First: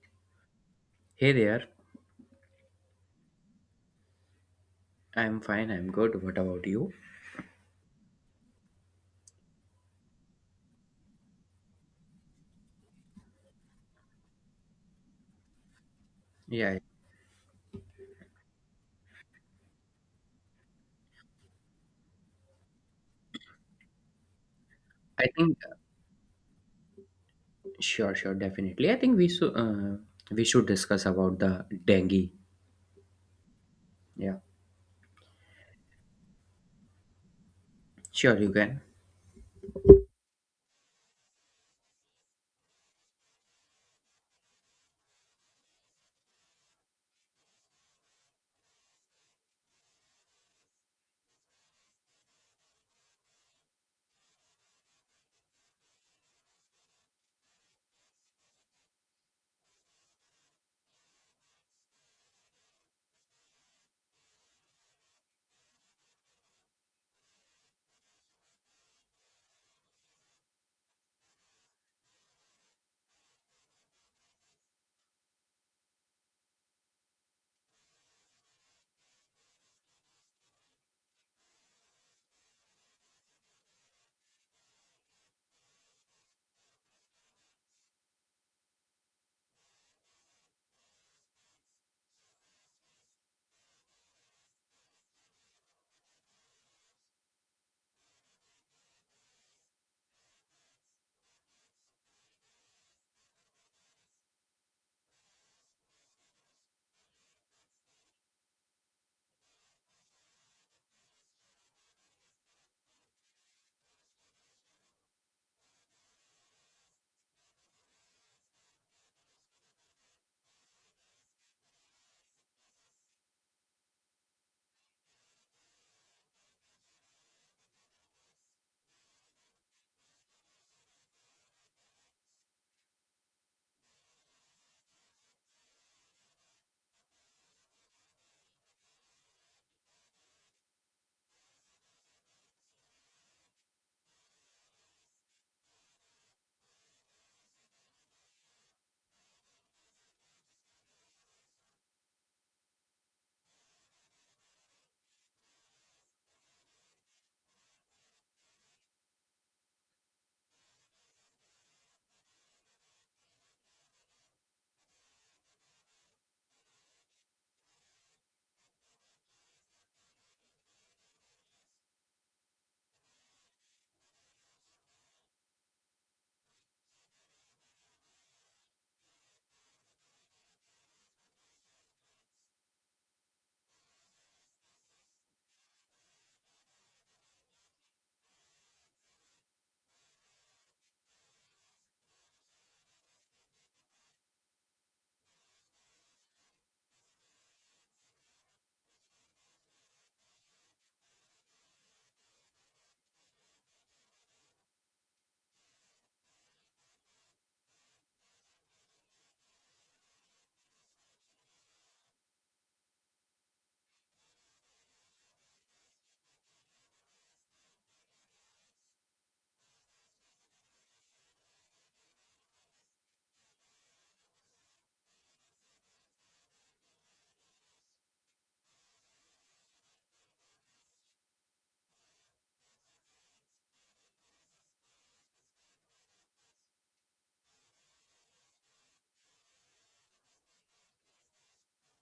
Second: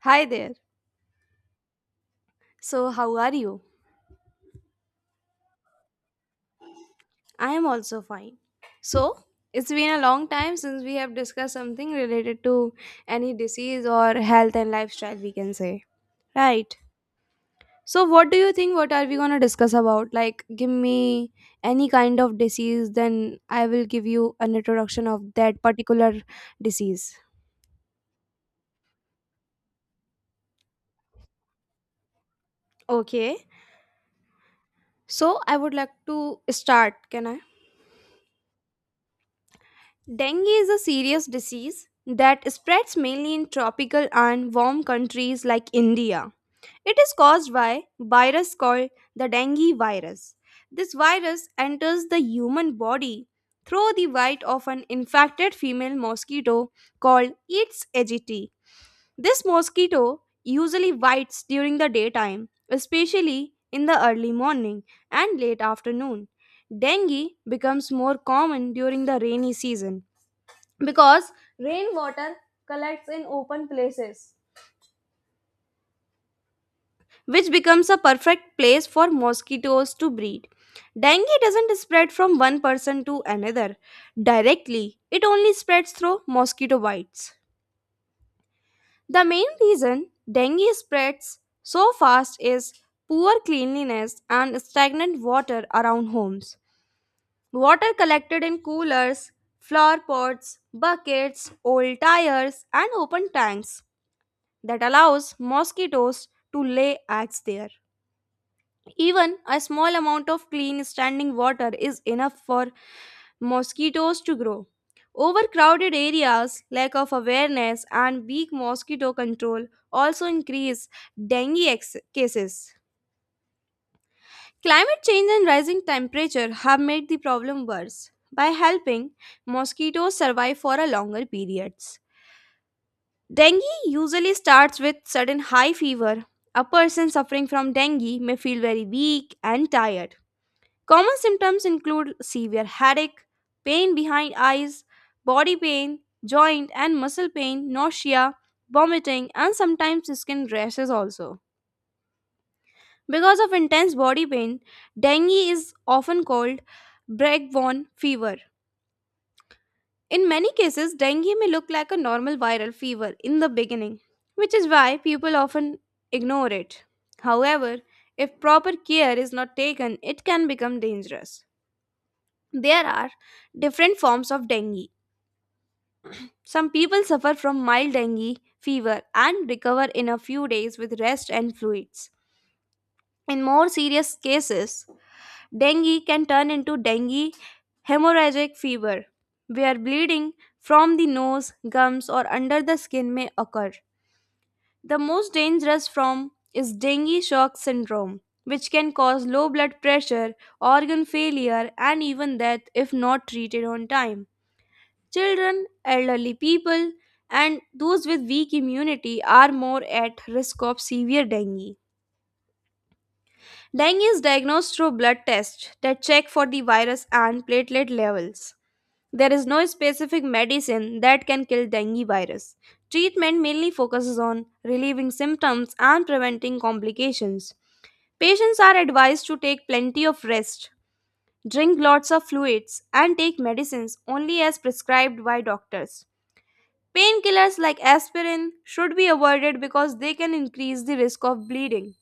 Hi there. Hey there. So, how are you? I'm fine. I'm good. What about you? I am also fine. So, it's been a long time since we have discussed something related to any disease or health and lifestyle, we can say. Right. Yeah, So, what do you think? What are we going to discuss about? Like, give me any kind of disease, then I will give you an introduction of I think that particular disease. Sure, sure, definitely. I think we should discuss about the dengue. Okay. Yeah, So, I would like to start. Can I? sure, you can. Dengue is a serious disease that spreads mainly in tropical and warm countries like India. It is caused by virus called the dengue virus. This virus enters the human body through the bite of an infected female mosquito called Aedes aegypti. This mosquito usually bites during the daytime, especially in the early morning and late afternoon. Dengue becomes more common during the rainy season because rainwater collects in open places, which becomes a perfect place for mosquitoes to breed. Dengue doesn't spread from one person to another directly, it only spreads through mosquito bites. The main reason dengue spreads so fast is poor cleanliness and stagnant water around homes. Water collected in coolers, flower pots, buckets, old tires, and open tanks that allows mosquitoes to lay eggs there. Even a small amount of clean standing water is enough for mosquitoes to grow. Overcrowded areas, lack of awareness, and weak mosquito control also increase dengue cases. Climate change and rising temperature have made the problem worse by helping mosquitoes survive for a longer periods. Dengue usually starts with sudden high fever. A person suffering from dengue may feel very weak and tired. Common symptoms include severe headache, pain behind eyes, body pain, joint and muscle pain, nausea, vomiting, and sometimes skin rashes also. Because of intense body pain, dengue is often called breakborn fever. In many cases, dengue may look like a normal viral fever in the beginning, which is why people often ignore it. However, if proper care is not taken, it can become dangerous. There are different forms of dengue. Some people suffer from mild dengue fever and recover in a few days with rest and fluids. In more serious cases, dengue can turn into dengue hemorrhagic fever, where bleeding from the nose, gums, or under the skin may occur. The most dangerous form is dengue shock syndrome, which can cause low blood pressure, organ failure, and even death if not treated on time. Children, elderly people, and those with weak immunity are more at risk of severe dengue. Dengue is diagnosed through blood tests that check for the virus and platelet levels. There is no specific medicine that can kill dengue virus. Treatment mainly focuses on relieving symptoms and preventing complications. Patients are advised to take plenty of rest, drink lots of fluids, and take medicines only as prescribed by doctors. Painkillers like aspirin should be avoided because they can increase the risk of bleeding.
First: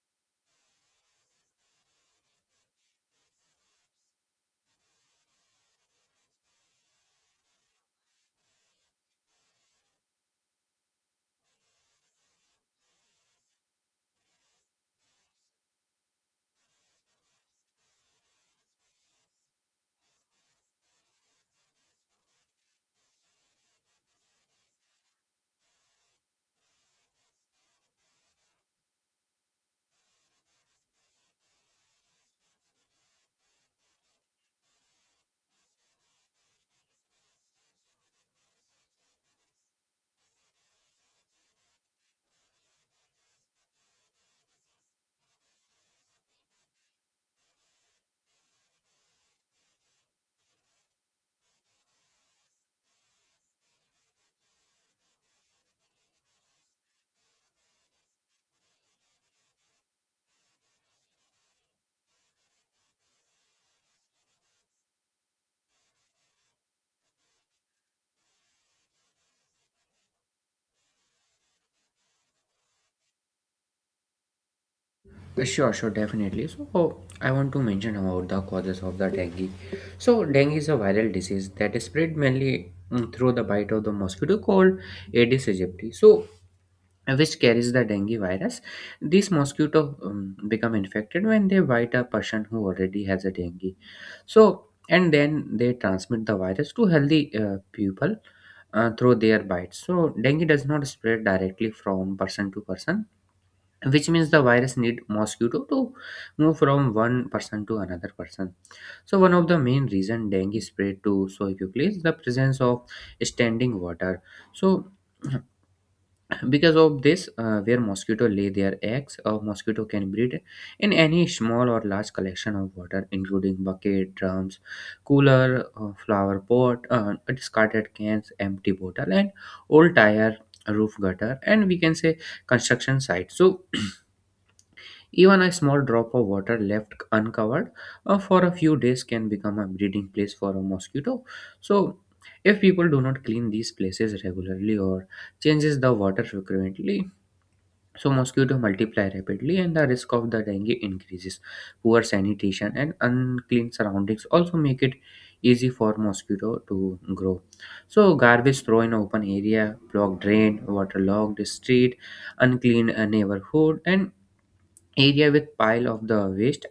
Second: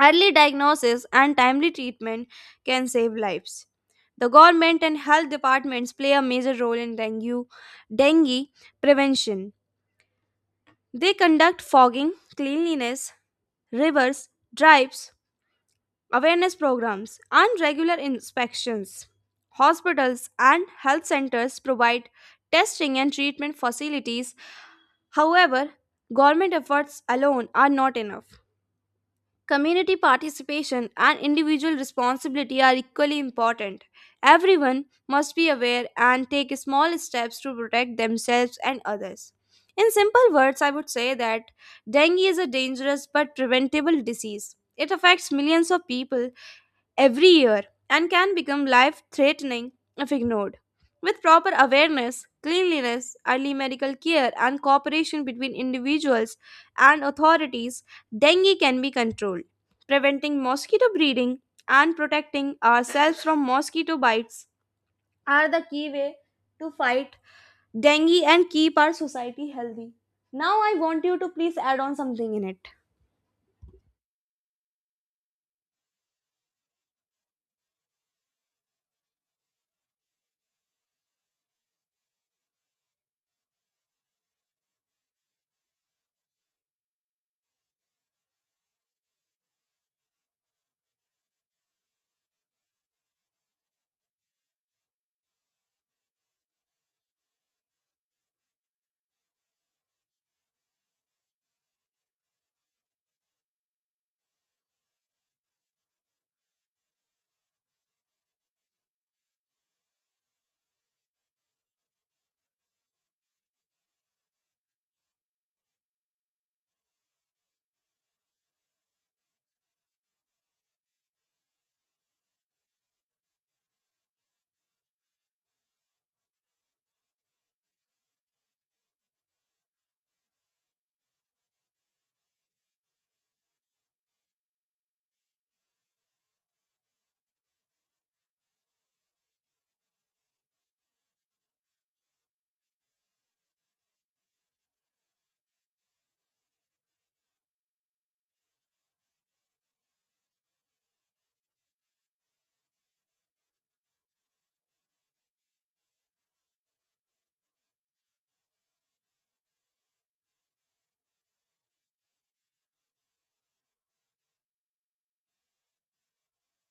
Early diagnosis and timely treatment can save lives. The government and health departments play a major role in dengue prevention. They conduct fogging, cleanliness, rivers, drives, awareness programs, and regular inspections. Hospitals and health centers provide testing and treatment facilities. However, government efforts alone are not enough. Community participation and individual responsibility are equally important. Everyone must be aware and take small steps to protect themselves and others. In simple words, I would say that dengue is a dangerous but preventable disease. It affects millions of people every year and can become life threatening if ignored. With proper awareness, cleanliness, early medical care, and cooperation between individuals and authorities, dengue can be controlled. Preventing mosquito breeding and protecting ourselves from mosquito bites are the key way to fight dengue and keep our society healthy. Now, I want you to please add on something in it. Sure, sure, definitely. I want to mention about the causes of the dengue. So dengue is a viral disease that is spread mainly through the bite of the mosquito called Aedes aegypti, which carries the dengue virus. These mosquito become infected when they bite a person who already has a dengue. So, and then they transmit the virus to healthy people through their bites. So, dengue does not spread directly from person to person, which means the virus need mosquito to move from one person to another person. So, one of the main reason dengue spread to so quickly is the presence of standing water. So because of this where mosquito lay their eggs, a mosquito can breed in any small or large collection of water, including bucket, drums, cooler, flower pot, discarded cans, empty bottle, and old tire, roof gutter, and we can say construction site. So even a small drop of water left uncovered for a few days can become a breeding place for a mosquito. So if people do not clean these places regularly or changes the water frequently, so mosquitoes multiply rapidly and the risk of the dengue increases. Poor sanitation and unclean surroundings also make it easy for mosquito to grow. So garbage throw in open area, blocked drain, waterlogged street, unclean neighborhood, and area with pile of the waste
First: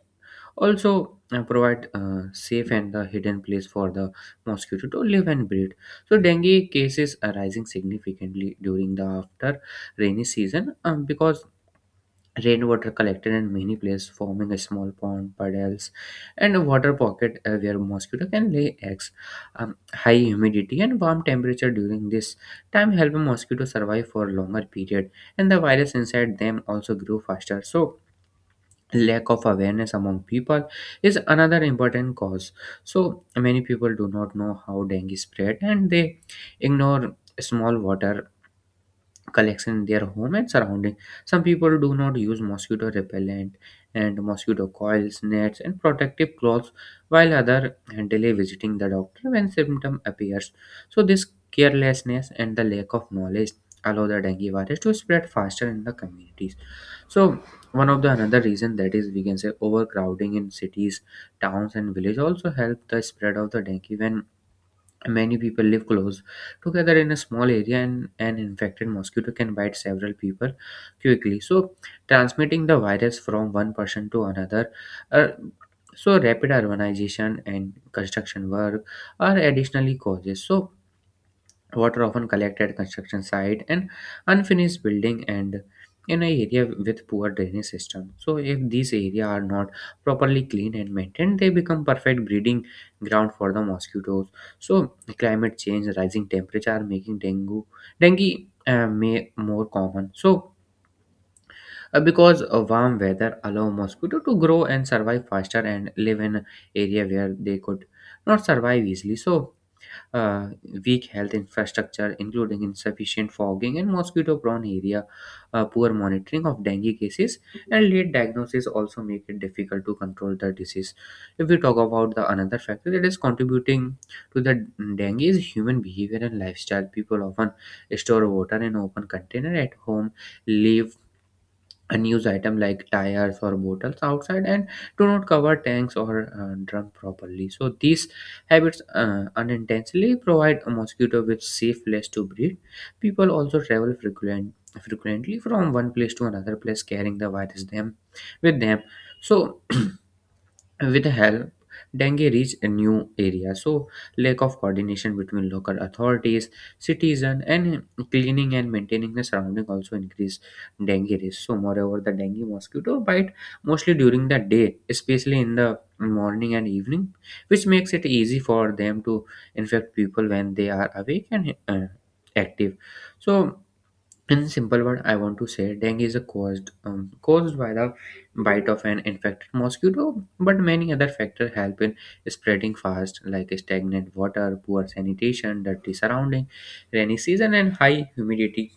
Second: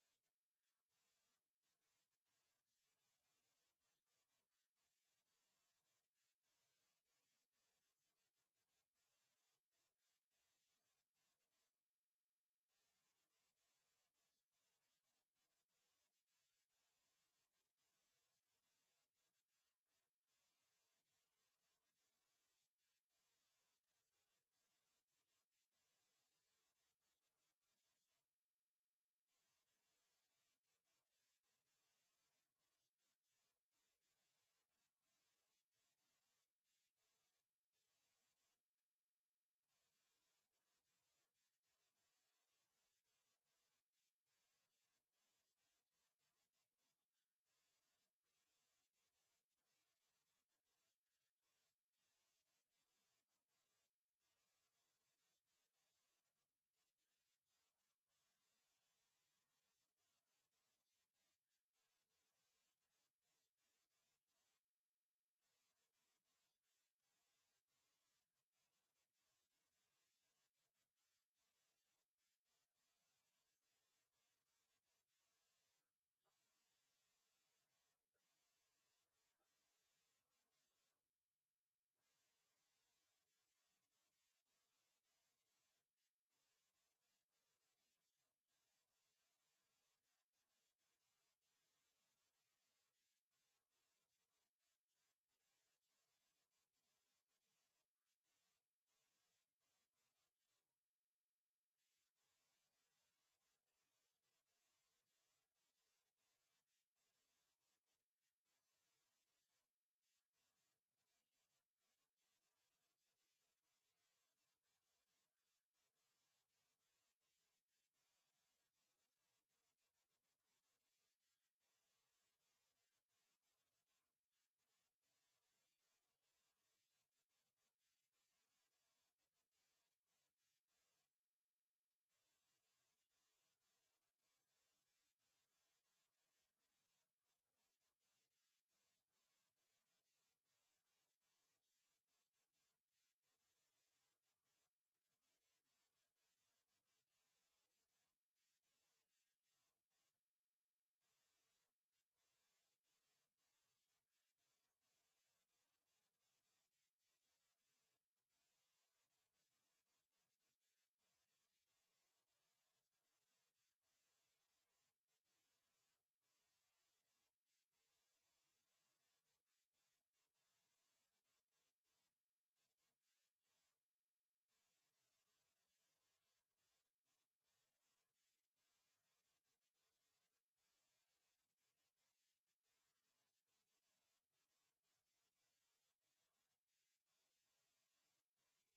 also provide safe and the hidden place for the mosquito to live and breed. So dengue cases are rising significantly during the after rainy season, because rainwater collected in many places, forming a small pond, puddles, and a water pocket where mosquito can lay eggs. High humidity and warm temperature during this time help mosquitoes survive for a longer period, and the virus inside them also grow faster. So, lack of awareness among people is another important cause. So, many people do not know how dengue spread, and they ignore small water collection in their home and surrounding. Some people do not use mosquito repellent and mosquito coils, nets, and protective clothes, while others delay visiting the doctor when symptom appears. So this carelessness and the lack of knowledge allow the dengue virus to spread faster in the communities. So one of the another reason that is we can say overcrowding in cities, towns, and village also help the spread of the dengue. When many people live close together in a small area, and an infected mosquito can bite several people quickly, so transmitting the virus from one person to another. Uh, so rapid urbanization and construction work are additionally causes. So, water often collected at construction site and unfinished building and in an area with poor drainage system. So if these areas are not properly cleaned and maintained, they become perfect breeding ground for the mosquitoes. So climate change, rising temperature are making dengue may more common. So because warm weather allow mosquito to grow and survive faster and live in area where they could not survive easily. So uh, weak health infrastructure, including insufficient fogging and mosquito prone area, poor monitoring of dengue cases, and late diagnosis also make it difficult to control the disease. If we talk about the another factor that is contributing to the dengue is human behavior and lifestyle. People often store water in open container at home, leave unused news item like tires or bottles outside, and do not cover tanks or drum properly. So these habits unintentionally provide a mosquito with safe place to breed. People also travel frequently from one place to another place, carrying the virus them with them. So with help dengue reached a new area. So lack of coordination between local authorities, citizens, and cleaning and maintaining the surrounding also increased dengue risk. So moreover, the dengue mosquito bite mostly during the day, especially in the morning and evening, which makes it easy for them to infect people when they are awake and active. So in simple word, I want to say dengue is a caused caused by the bite of an infected mosquito, but many other factors help in spreading fast, like stagnant water, poor sanitation, dirty surrounding, rainy season and high humidity,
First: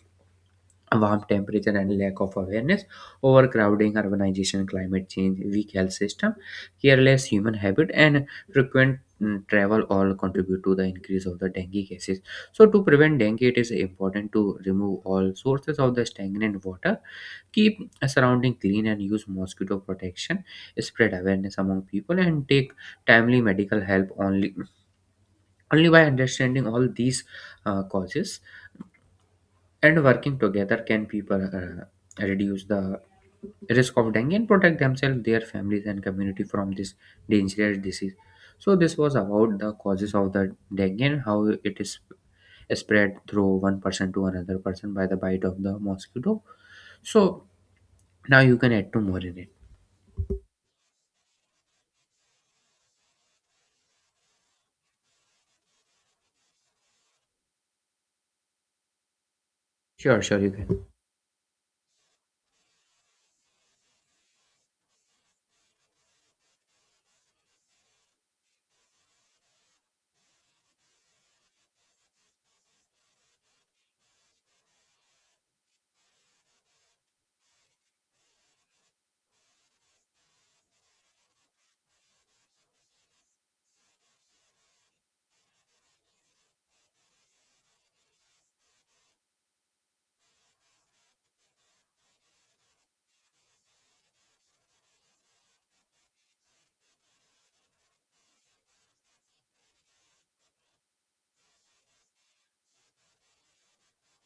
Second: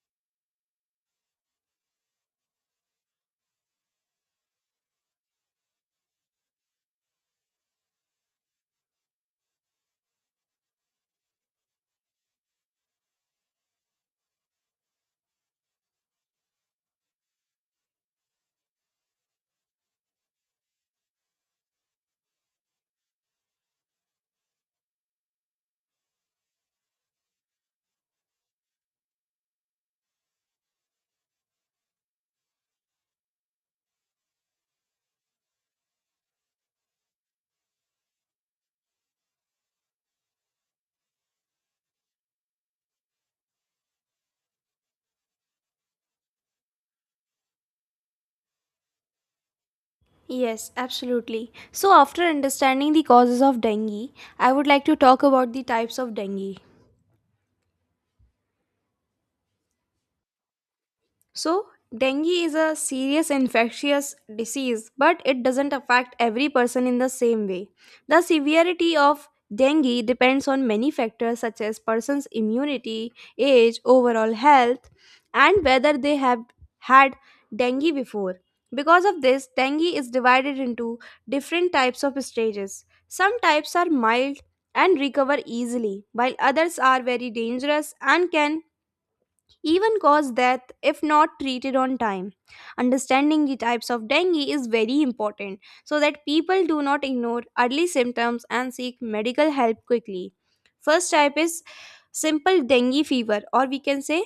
warm temperature and lack of awareness, overcrowding, urbanization, climate change, weak health system, careless human habit, and frequent travel all contribute to the increase of the dengue cases. So, to prevent dengue, it is important to remove all sources of the stagnant water, keep a surrounding clean, and use mosquito protection, spread awareness among people, and take timely only by understanding all these causes and working together can people reduce the risk of dengue and protect themselves, their families, and community from this dangerous disease. So this was about the causes of the dengue and how it is spread through one person to another person by the bite of the mosquito. So now you can add two more in it. Yes, absolutely. So, after understanding the causes of dengue, I would like to talk about the types of dengue. Sure, sure, you can. So, dengue is a serious infectious disease, but it doesn't affect every person in the same way. The severity of dengue depends on many factors such as person's immunity, age, overall health, and whether they have had dengue before. Because of this, dengue is divided into different types of stages. Some types are mild and recover easily, while others are very dangerous and can even cause death if not treated on time. Understanding the types of dengue is very important so that people do not ignore early symptoms and seek medical help quickly. First type is simple dengue fever, or we can say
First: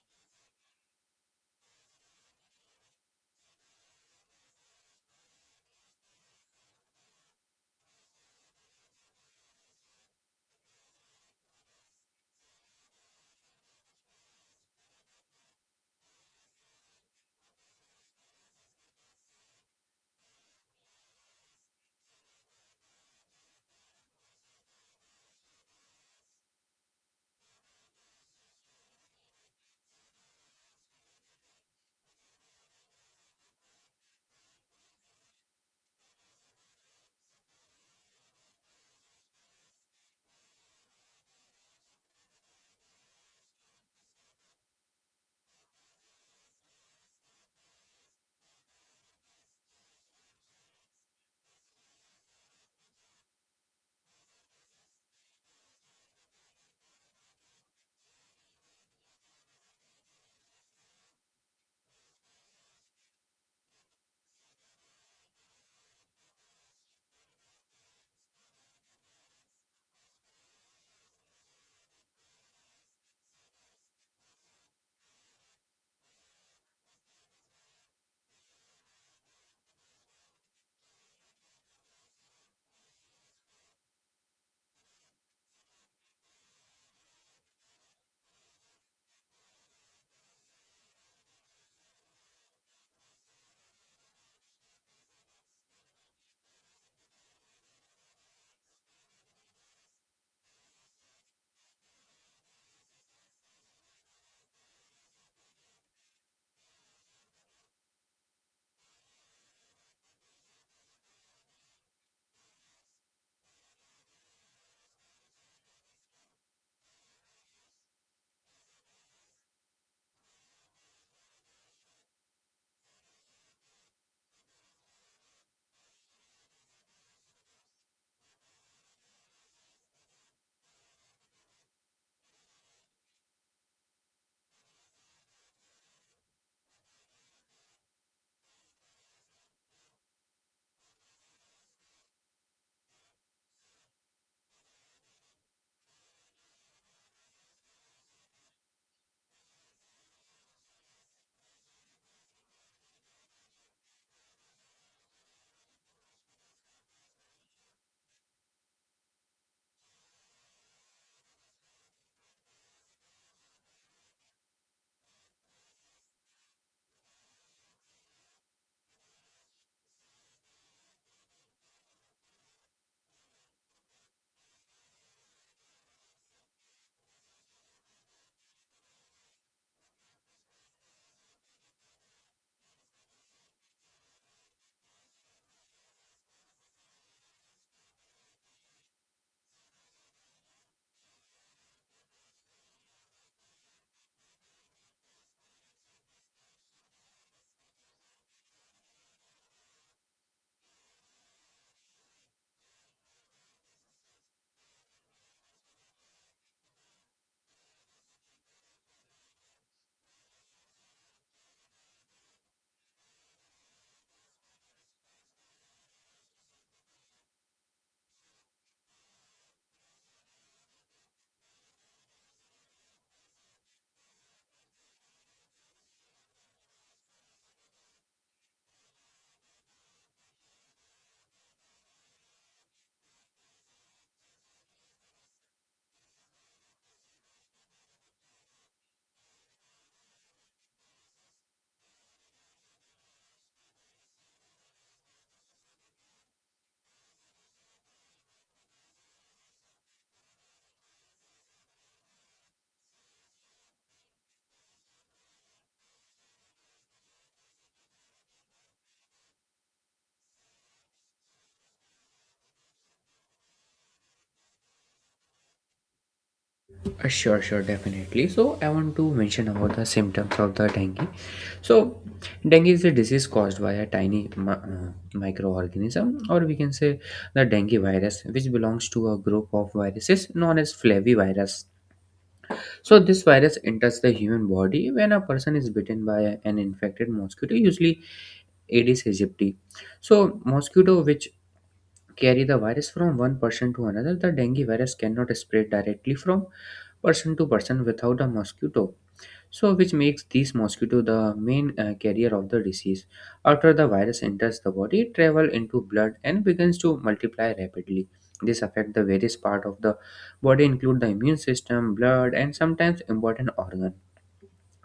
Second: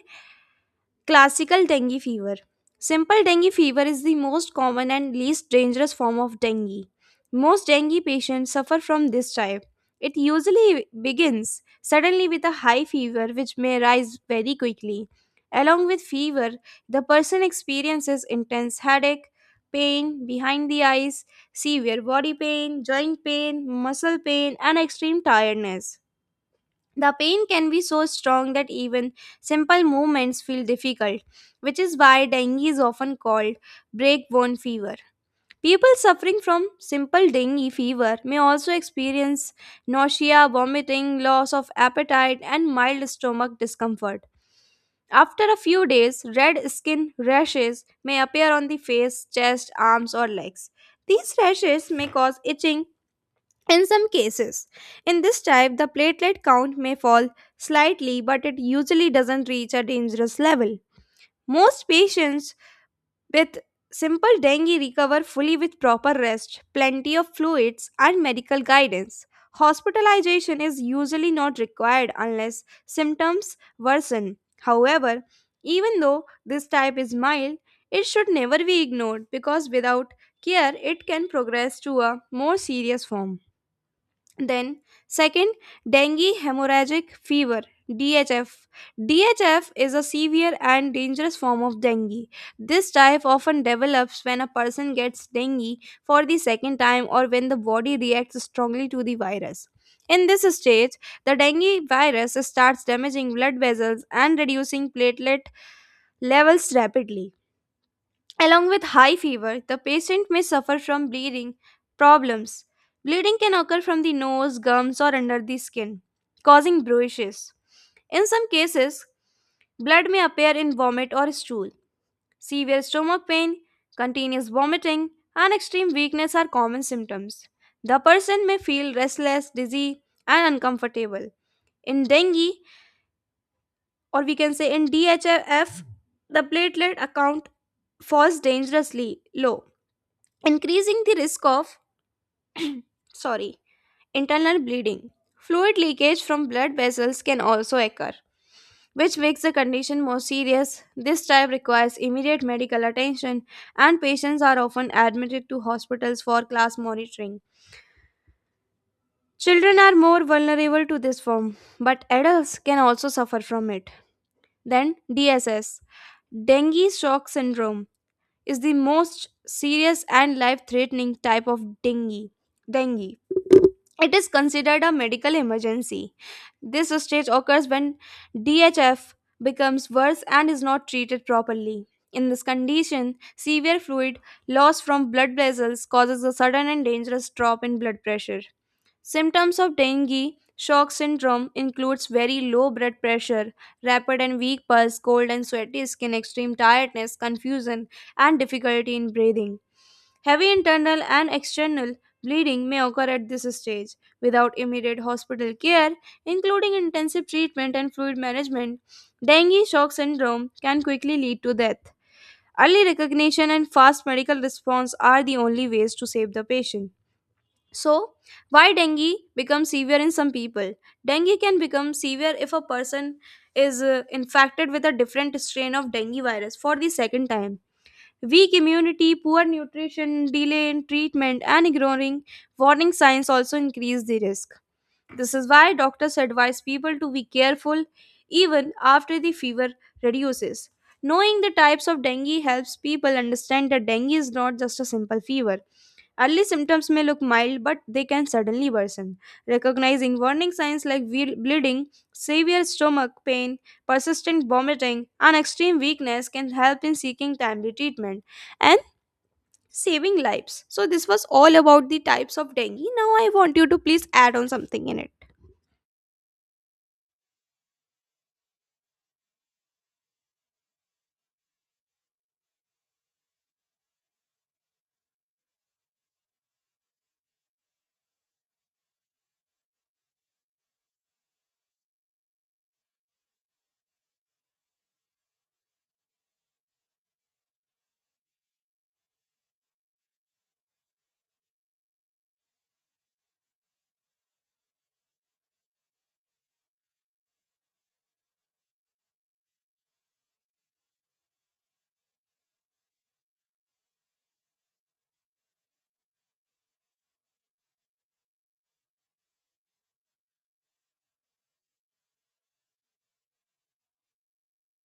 classical dengue fever. Simple dengue fever is the most common and least dangerous form of dengue. Most dengue patients suffer from this type. It usually begins suddenly with a high fever, which may rise very quickly. Along with fever, the person experiences intense headache, pain behind the eyes, severe body pain, joint pain, muscle pain, and extreme tiredness. The pain can be so strong that even simple movements feel difficult, which is why dengue is often called breakbone fever. People suffering from simple dengue fever may also experience nausea, vomiting, loss of appetite, and mild stomach discomfort. After a few days, red skin rashes may appear on the face, chest, arms, or legs. These rashes may cause itching, in some cases, in this type, the platelet count may fall slightly, but it usually doesn't reach a dangerous level. Most patients with simple dengue recover fully with proper rest, plenty of fluids, and medical guidance. Hospitalization is usually not required unless symptoms worsen. However, even though this type is mild, it should never be ignored because without care, it can progress to a more serious form. Then, second, dengue hemorrhagic fever, DHF. DHF is a severe and dangerous form of dengue. This type often develops when a person gets dengue for the second time or when the body reacts strongly to the virus. In this stage, the dengue virus starts damaging blood vessels and reducing platelet levels rapidly. Along with high fever, the patient may suffer from bleeding problems. Bleeding can occur from the nose, gums, or under the skin, causing bruises. In some cases, blood may appear in vomit or stool. Severe stomach pain, continuous vomiting, and extreme weakness are common symptoms. The person may feel restless, dizzy, and uncomfortable. In dengue, or we can say in DHF, the platelet account falls dangerously low, increasing the risk of, sorry, internal bleeding. Fluid leakage from blood vessels can also occur, which makes the condition more serious. This type requires immediate medical attention, and patients are often admitted to hospitals for class monitoring. Children are more vulnerable to this form, but adults can also suffer from it. Then DSS, dengue shock syndrome, is the most serious and life threatening type of dengue dengue. It is considered a medical emergency. This stage occurs when DHF becomes worse and is not treated properly. In this condition, severe fluid loss from blood vessels causes a sudden and dangerous drop in blood pressure. Symptoms of dengue shock syndrome includes very low blood pressure, rapid and weak pulse, cold and sweaty skin, extreme tiredness, confusion, and difficulty in breathing. Heavy internal and external bleeding may occur at this stage. Without immediate hospital care, including intensive treatment and fluid management, dengue shock syndrome can quickly lead to death. Early recognition and fast medical response are the only ways to save the patient. So, why dengue becomes severe in some people? Dengue can become severe if a person is infected with a different strain of dengue virus for the second time. Weak immunity, poor nutrition, delay in treatment, and ignoring warning signs also increase the risk. This is why doctors advise people to be careful even after the fever reduces. Knowing the types of dengue helps people understand that dengue is not just a simple fever. Early symptoms may look mild, but they can suddenly worsen. Recognizing warning signs like bleeding, severe stomach pain, persistent vomiting, and extreme weakness can help in seeking timely treatment and saving lives. So, this was all about the types of dengue. Now, I want you to please add on something in it. Sure, sure, definitely. So I want to mention about the symptoms of the dengue. So, dengue is a disease caused by a tiny microorganism, or we can say the dengue virus, which belongs to a group of viruses known as flavivirus. So, this virus enters the human body when a person is bitten by an infected mosquito, usually Aedes aegypti. So, mosquito which carry the virus from one person to another, the dengue virus cannot spread directly from person to person without a mosquito, so which makes these mosquito the main carrier of the disease. After the virus enters the body, it travel into blood and begins to multiply rapidly. This affect the various part of the body, include the immune system, blood, and sometimes important organ.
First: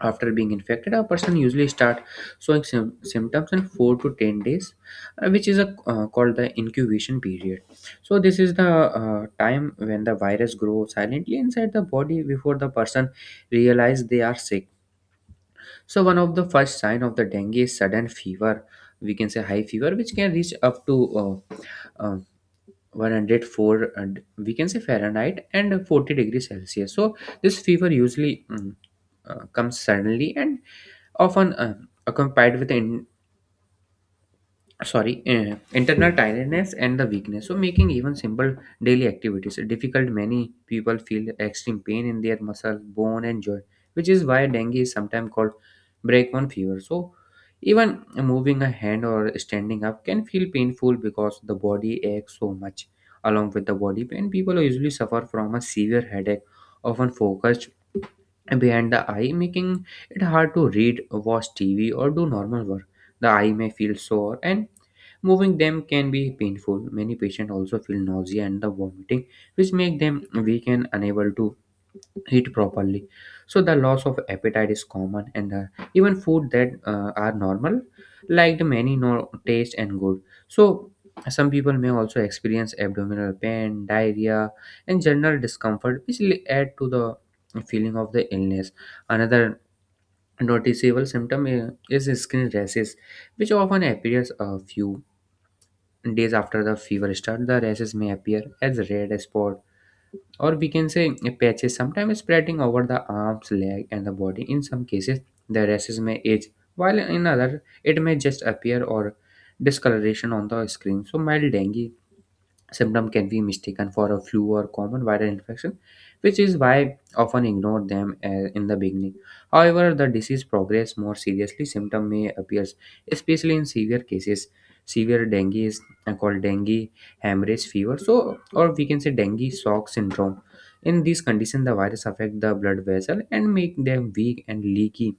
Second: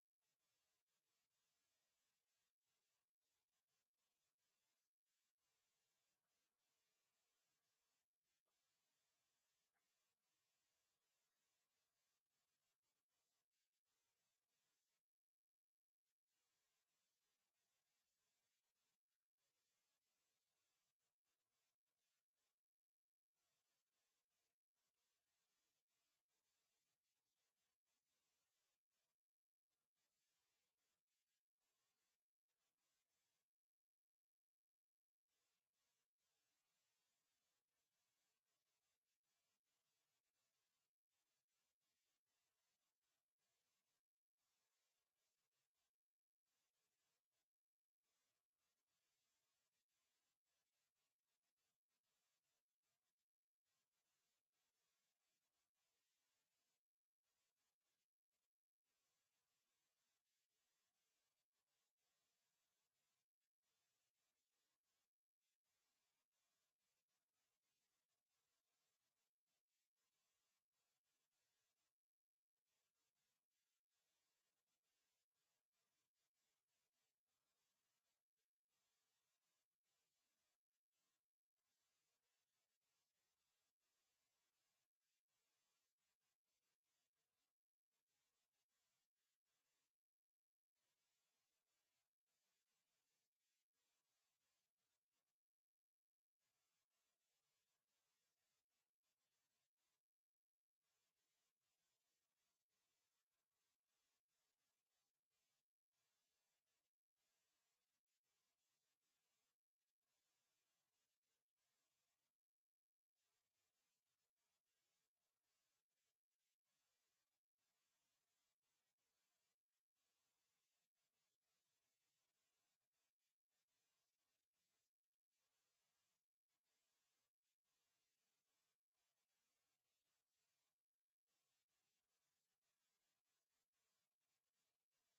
After being infected, a person usually start showing symptoms in 4 to 10 days, which is called the incubation period. So this is the time when the virus grows silently inside the body before the person realize they are sick. So one of the first sign of the dengue is sudden fever. We can say high fever, which can reach up to uh, 104, and we can say Fahrenheit, and 40 degrees Celsius. So this fever usually comes suddenly and often accompanied with in, sorry internal tiredness and the weakness, so making even simple daily activities difficult. Many people feel extreme pain in their muscle, bone, and joint, which is why dengue is sometimes called breakbone fever. So even moving a hand or standing up can feel painful because the body aches so much. Along with the body pain, people usually suffer from a severe headache, often focused behind the eye, making it hard to read, watch TV, or do normal work. The eye may feel sore, and moving them can be painful. Many patients also feel nausea and the vomiting, which make them weak and unable to eat properly. So the loss of appetite is common, and even food that are normal, like the many no taste and good. So some people may also experience abdominal pain, diarrhea, and general discomfort, which will add to the feeling of the illness. Another noticeable symptom is skin rashes, which often appears a few days after the fever starts. The rashes may appear as red spot, or we can say patches, sometimes spreading over the arms, leg, and the body. In some cases, the rashes may age, while in other, it may just appear or discoloration on the skin. So mild dengue symptom can be mistaken for a flu or common viral infection, which is why often ignore them in the beginning. However, the disease progress more seriously, symptom may appears, especially in severe cases. Severe dengue is called dengue hemorrhage fever, so or we can say dengue shock syndrome. In these conditions, the virus affect the blood vessel and make them weak and leaky,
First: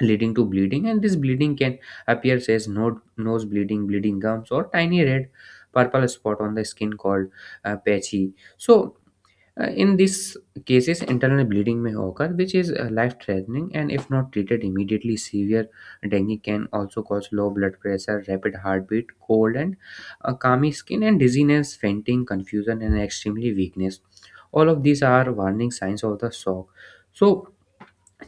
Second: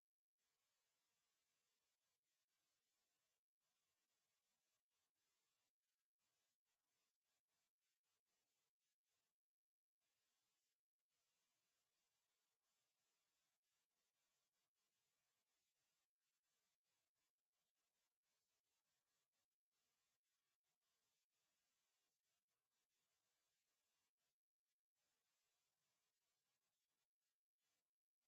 leading to bleeding, and this bleeding can appear as no, nose bleeding, bleeding gums, or tiny red purple spot on the skin called patchy. So in these cases, internal bleeding may occur, which is life threatening, and if not treated immediately, severe dengue can also cause low blood pressure, rapid heartbeat, cold and clammy skin, and dizziness, fainting, confusion, and extremely weakness. All of these are warning signs of the shock. So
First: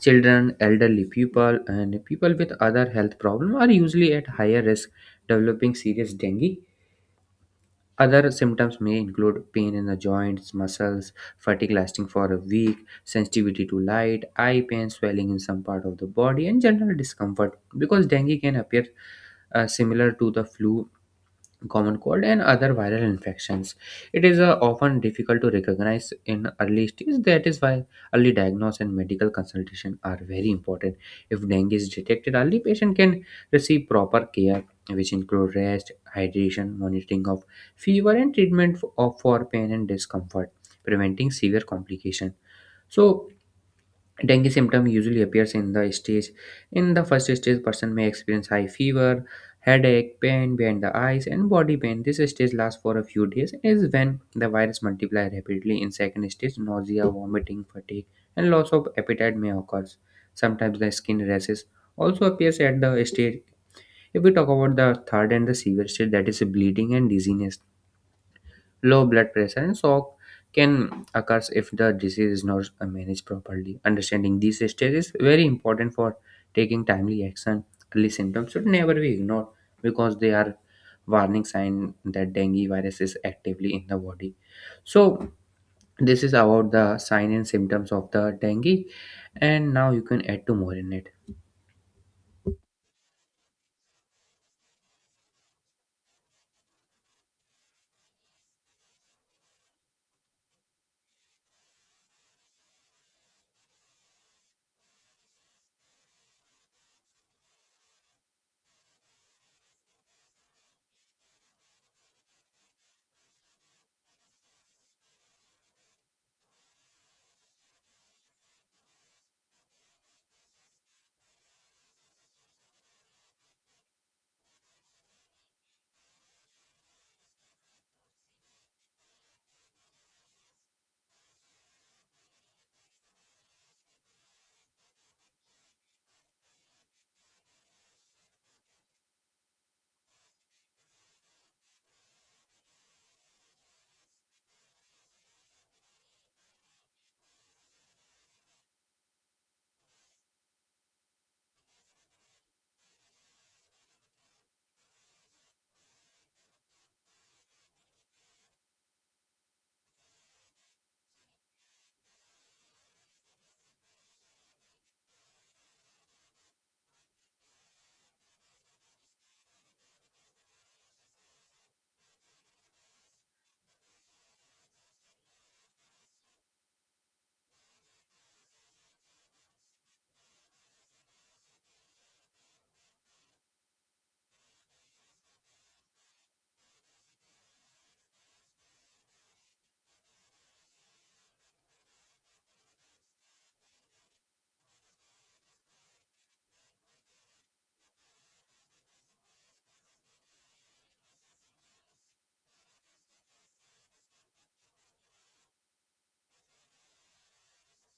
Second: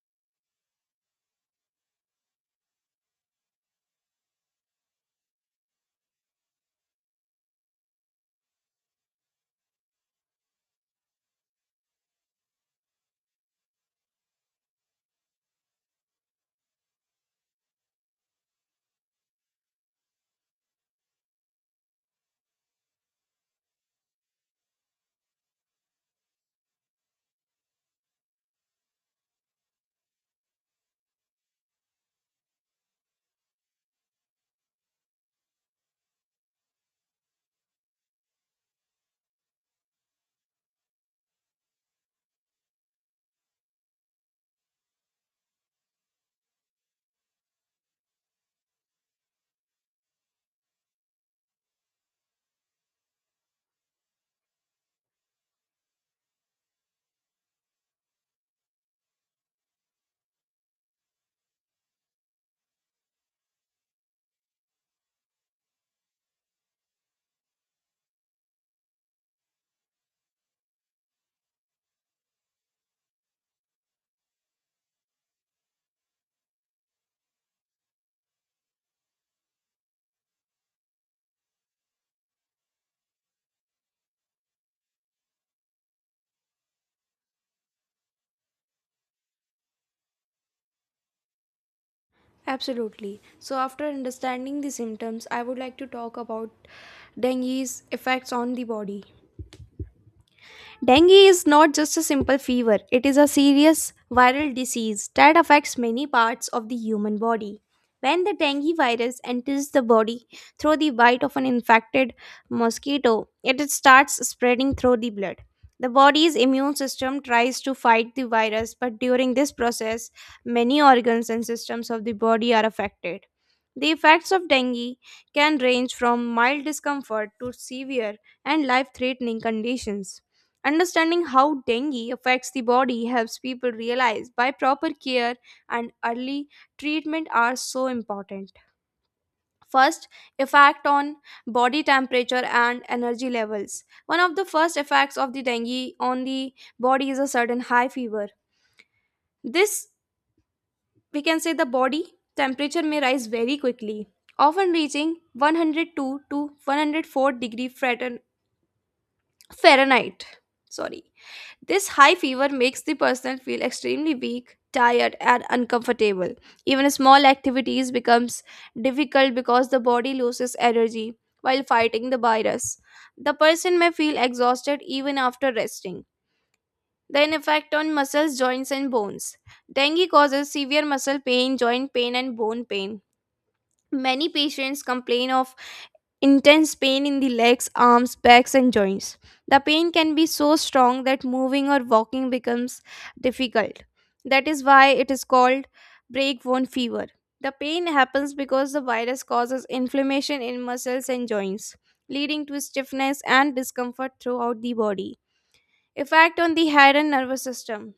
children, elderly people, and people with other health problems are usually at higher risk developing serious dengue. Other symptoms may include pain in the joints, muscles, fatigue lasting for a week, sensitivity to light, eye pain, swelling in some part of the body, and general discomfort. Because dengue can appear similar to the flu, common cold, and other viral infections. It is often difficult to recognize in early stage. That is why early diagnosis and medical consultation are very important. If dengue is detected early, patient can receive proper care, which include rest, hydration, monitoring of fever, and treatment f- of for pain and discomfort, preventing severe complication. So dengue symptom usually appears in the stage. In the first stage, person may experience high fever, headache, pain behind the eyes, and body pain. This stage lasts for a few days and is when the virus multiplies rapidly. In second stage, nausea, vomiting, fatigue, and loss of appetite may occur. Sometimes the skin rashes also appears at the stage. If we talk about the third and the severe stage, that is bleeding and dizziness. Low blood pressure and shock can occur if the disease is not managed properly. Understanding these stages is very important for taking timely action. Early symptoms should never be ignored because they are warning sign that dengue virus is actively in the body. So this is about the sign and symptoms of the dengue, and now you can add to more in it. Absolutely. So, after understanding the symptoms, I would like to talk about dengue's effects on the body. Dengue is not just a simple fever, it is a serious viral disease that affects many parts of the human body. When the dengue virus enters the body through the bite of an infected mosquito, it starts spreading through the blood. The body's immune system tries to fight the virus, but during this process, many organs and systems of the body are affected. The effects of dengue can range from mild discomfort to severe and life threatening conditions. Understanding how dengue affects the body helps people realize why proper care and early treatment are so important. First, effect on body temperature and energy levels. One of the first effects of the dengue on the body is a sudden high fever. This, we can say, the body temperature may rise very quickly, often reaching 102 to 104 degree Fahrenheit. Sorry. This high fever makes the person feel extremely weak, tired, and uncomfortable. Even small activities becomes difficult because the body loses energy while fighting the virus. The person may feel exhausted even after resting. Then effect on muscles, joints, and bones. Dengue causes severe muscle pain, joint pain, and bone pain. Many patients complain of intense pain in the legs, arms, backs, and joints. The pain can be so strong that moving or walking becomes difficult. That is why it is called breakbone fever. The pain happens because the virus causes inflammation in muscles and joints, leading to stiffness and discomfort throughout the body. Effect on the head and nervous system.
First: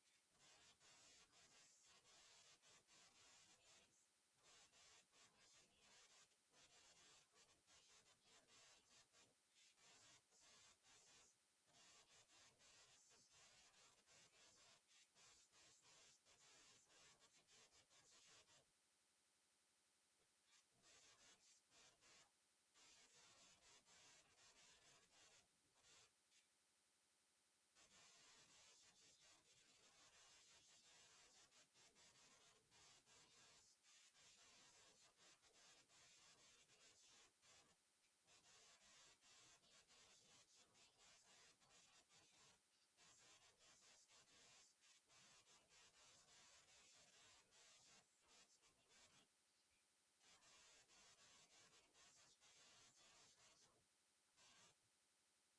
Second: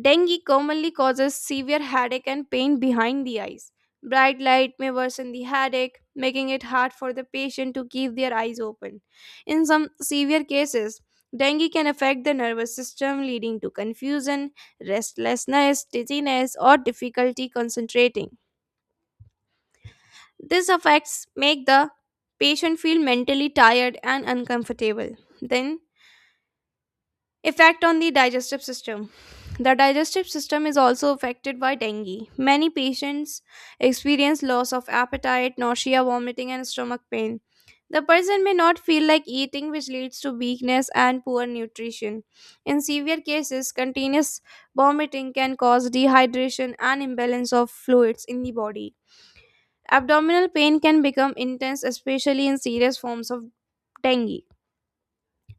Dengue commonly causes severe headache and pain behind the eyes. Bright light may worsen the headache, making it hard for the patient to keep their eyes open. In some severe cases, dengue can affect the nervous system, leading to confusion, restlessness, dizziness, or difficulty concentrating. These effects make the patient feel mentally tired and uncomfortable. Then, effect on the digestive system. The digestive system is also affected by dengue. Many patients experience loss of appetite, nausea, vomiting, and stomach pain. The person may not feel like eating, which leads to weakness and poor nutrition. In severe cases, continuous vomiting can cause dehydration and imbalance of fluids in the body. Abdominal pain can become intense, especially in serious forms of dengue.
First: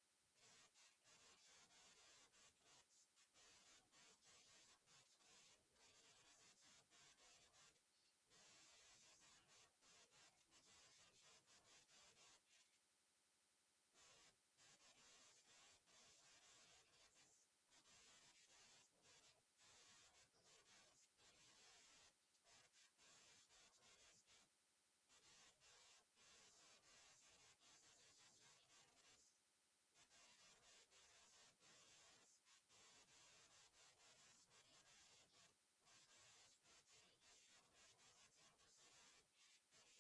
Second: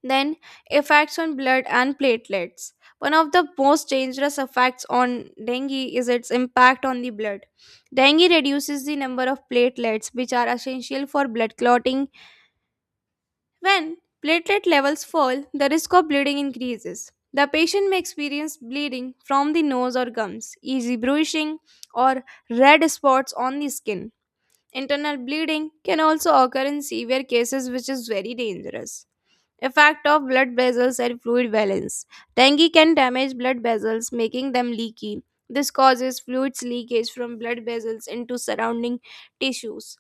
Then, effects on blood and platelets. One of the most dangerous effects on dengue is its impact on the blood. Dengue reduces the number of platelets, which are essential for blood clotting. When platelet levels fall, the risk of bleeding increases. The patient may experience bleeding from the nose or gums, easy bruising, or red spots on the skin. Internal bleeding can also occur in severe cases, which is very dangerous. Effect of blood vessels and fluid balance. Dengue can damage blood vessels, making them leaky. This causes fluids leakage from blood vessels into surrounding tissues.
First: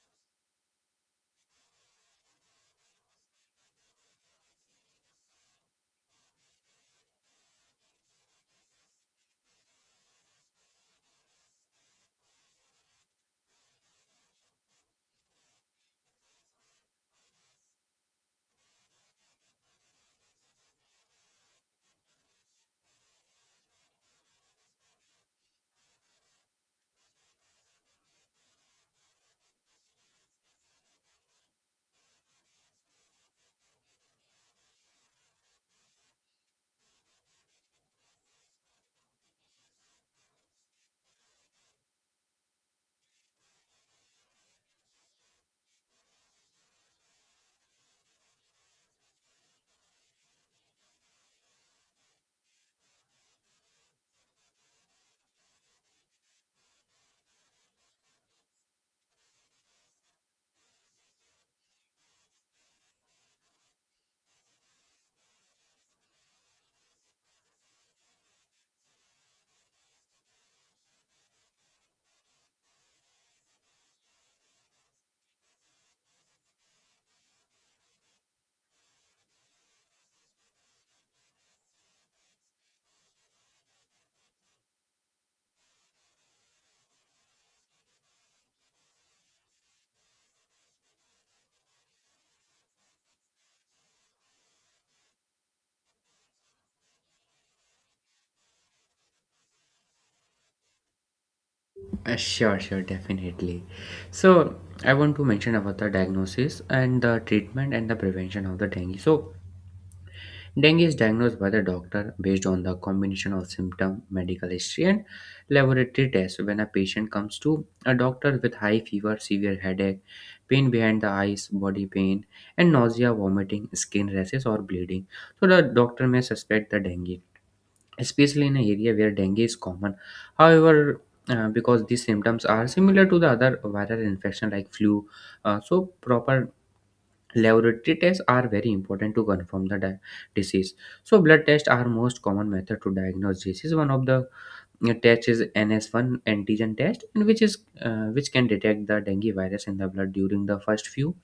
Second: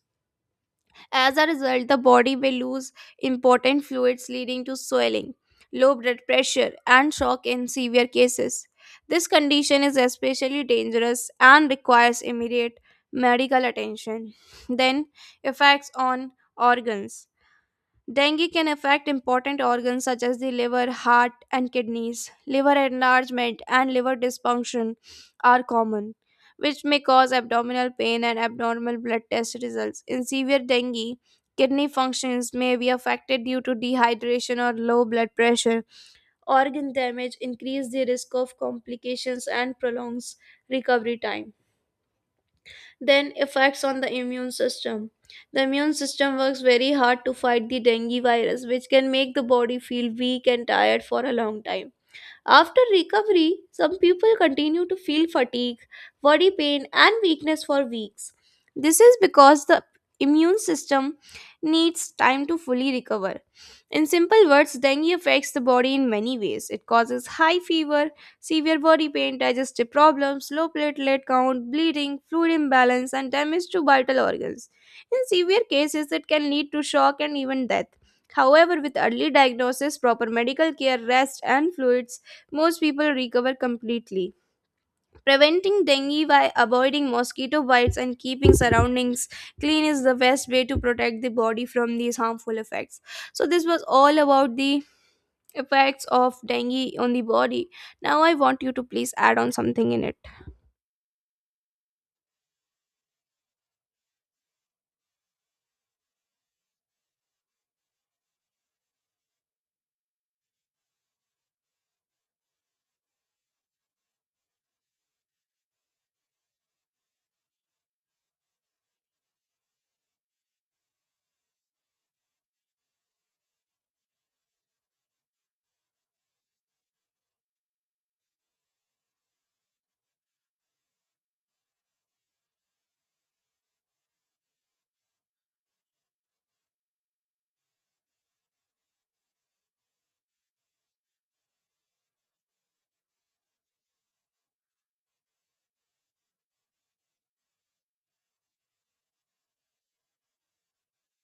As a result, the body may lose important fluids, leading to swelling, low blood pressure, and shock in severe cases. This condition is especially dangerous and requires immediate medical attention. Then, effects on organs. Dengue can affect important organs such as the liver, heart, and kidneys. Liver enlargement and liver dysfunction are common, which may cause abdominal pain and abnormal blood test results. In severe dengue, kidney functions may be affected due to dehydration or low blood pressure. Organ damage increases the risk of complications and prolongs recovery time. Then effects on the immune system. The immune system works very hard to fight the dengue virus, which can make the body feel weak and tired for a long time. After recovery, some people continue to feel fatigue, body pain, and weakness for weeks. This is because the immune system needs time to fully recover. In simple words, dengue affects the body in many ways. It causes high fever, severe body pain, digestive problems, low platelet count, bleeding, fluid imbalance, and damage to vital organs. In severe cases, it can lead to shock and even death. However, with early diagnosis, proper medical care, rest, and fluids, most people recover completely. Preventing dengue by avoiding mosquito bites and keeping surroundings clean is the best way to protect the body from these harmful effects. So, this was all about the effects of dengue on the body. Now, I want you to please add on something in it. Sure, sure, definitely. So I want to mention about the diagnosis and the treatment and the prevention of the dengue. So dengue is diagnosed by the doctor based on the combination of symptom, medical history, and laboratory tests. When a patient comes to a doctor with high fever, severe headache, pain behind the eyes, body pain, and nausea, vomiting, skin rashes, or bleeding, so the doctor may suspect the dengue, especially in an area where dengue is common. However, because these symptoms are similar to the other viral infection like flu, so proper laboratory tests are very important to confirm the disease. So blood tests are most common method to diagnose disease. One of the tests is NS1 antigen test, and which can detect the dengue virus in the blood during the first few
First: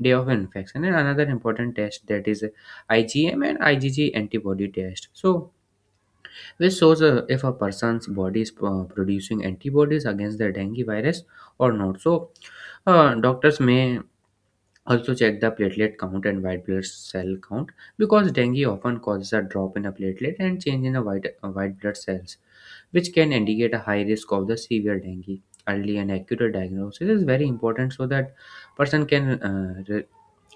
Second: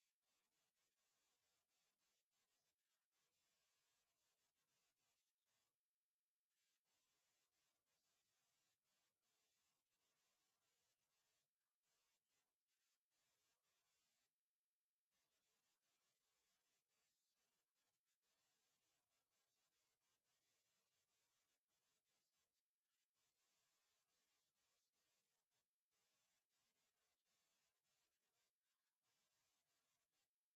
day of infection. And another important test that is IgM and IgG antibody test. So which shows if a person's body is producing antibodies against the dengue virus or not. So doctors may also check the platelet count and white blood cell count, because dengue often causes a drop in a platelet and change in the white blood cells, which can indicate a high risk of the severe dengue. Early and accurate diagnosis is very important so that person can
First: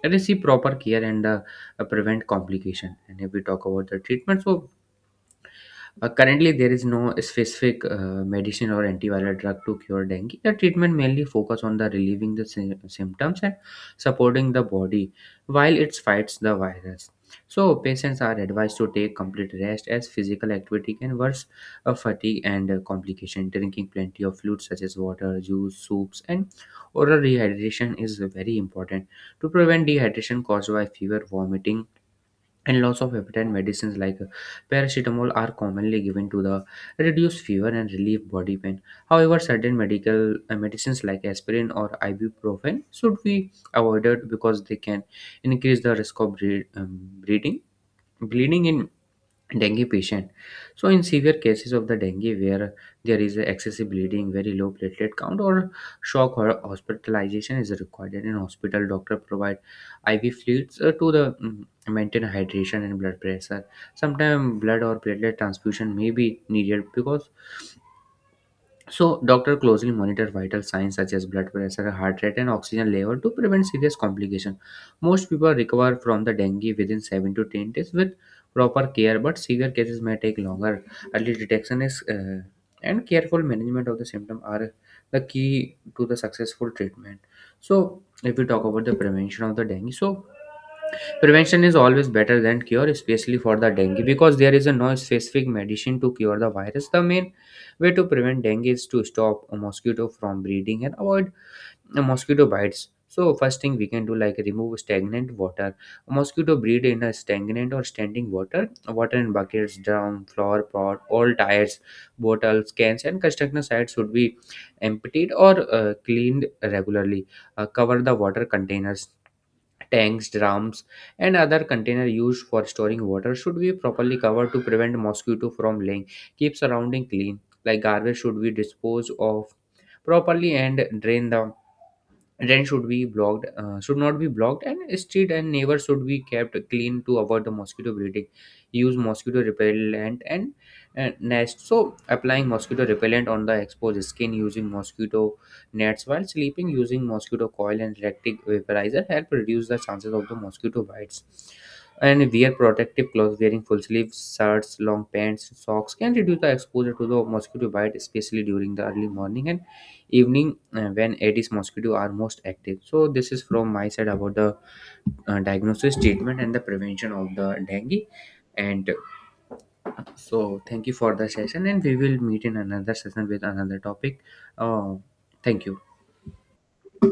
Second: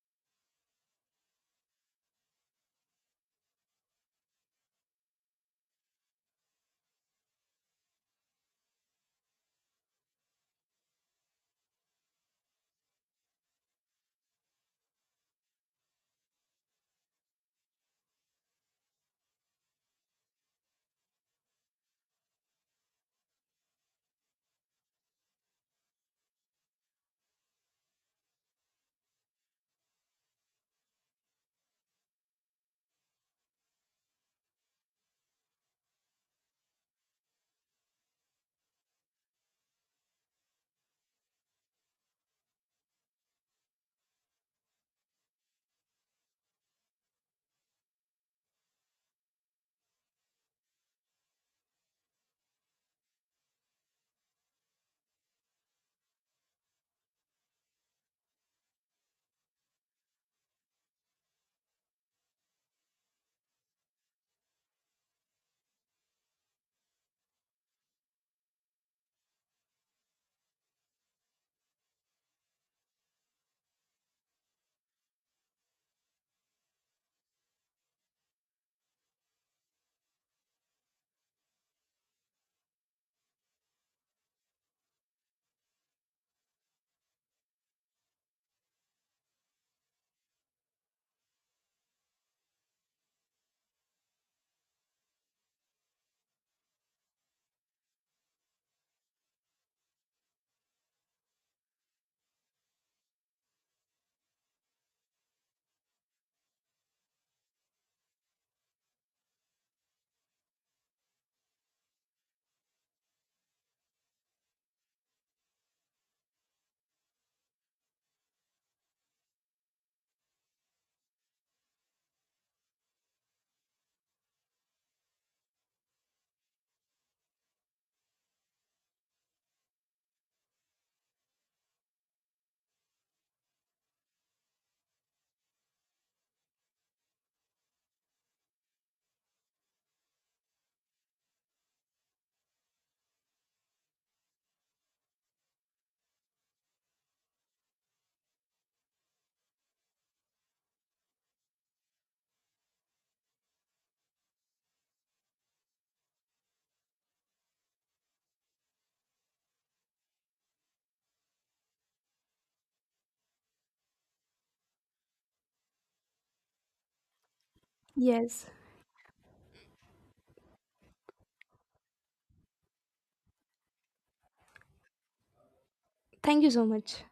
receive proper care and prevent complication. And if we talk about the treatment, so currently, there is no specific medicine or antiviral drug to cure dengue. The treatment mainly focus on the relieving the symptoms and supporting the body while it fights the virus. So, patients are advised to take complete rest as physical activity can worsen fatigue and complication. Drinking plenty of fluids such as water, juice, soups, and oral rehydration is very important to prevent dehydration caused by fever, vomiting, and lots of appetite. Medicines like paracetamol are commonly given to the reduce fever and relieve body pain. However, certain medical medicines like aspirin or ibuprofen should be avoided because they can increase the risk of bleeding, bleeding in dengue patient. So in severe cases of the dengue where there is excessive bleeding, very low platelet count, or shock, or hospitalization is required. And in hospital, doctor provide IV fluids to maintain hydration and blood pressure. Sometimes blood or platelet transfusion may be needed, because so, doctor closely monitor vital signs such as blood pressure, heart rate, and oxygen level to prevent serious complication. Most people recover from the dengue within 7 to 10 days with proper care, but severe cases may take longer. Early detection is and careful management of the symptom are the key to the successful treatment. So, if we talk about the prevention of the dengue, so prevention is always better than cure, especially for the dengue, because there is a no specific medicine to cure the virus. The main way to prevent dengue is to stop a mosquito from breeding and avoid mosquito bites. So first thing we can do like remove stagnant water. A mosquito breed in a stagnant or standing water, water in buckets, drum, flower pot, all tires, bottles, cans, and construction sites should be emptied or cleaned regularly. Cover the water containers. Tanks, drums, and other container used for storing water should be properly covered to prevent mosquito from laying. Keep surrounding clean, like garbage should be disposed of properly, and drain should be blocked should not be blocked, and street and neighbors should be kept clean to avoid the mosquito breeding. Use mosquito repellent and nest, so applying mosquito repellent on the exposed skin, using mosquito nets while sleeping, using mosquito coil and electric vaporizer help reduce the chances of the mosquito bites. And wear protective clothes, wearing full sleeves shirts, long pants, socks can reduce the exposure to the mosquito bite, especially during the early morning and evening, when aedes mosquito are most active. So this is from my side about the diagnosis, treatment, and the prevention of the dengue. Yes. And so thank you for the session, and we will meet in another session with another topic. Uh, thank you. Thank you so much.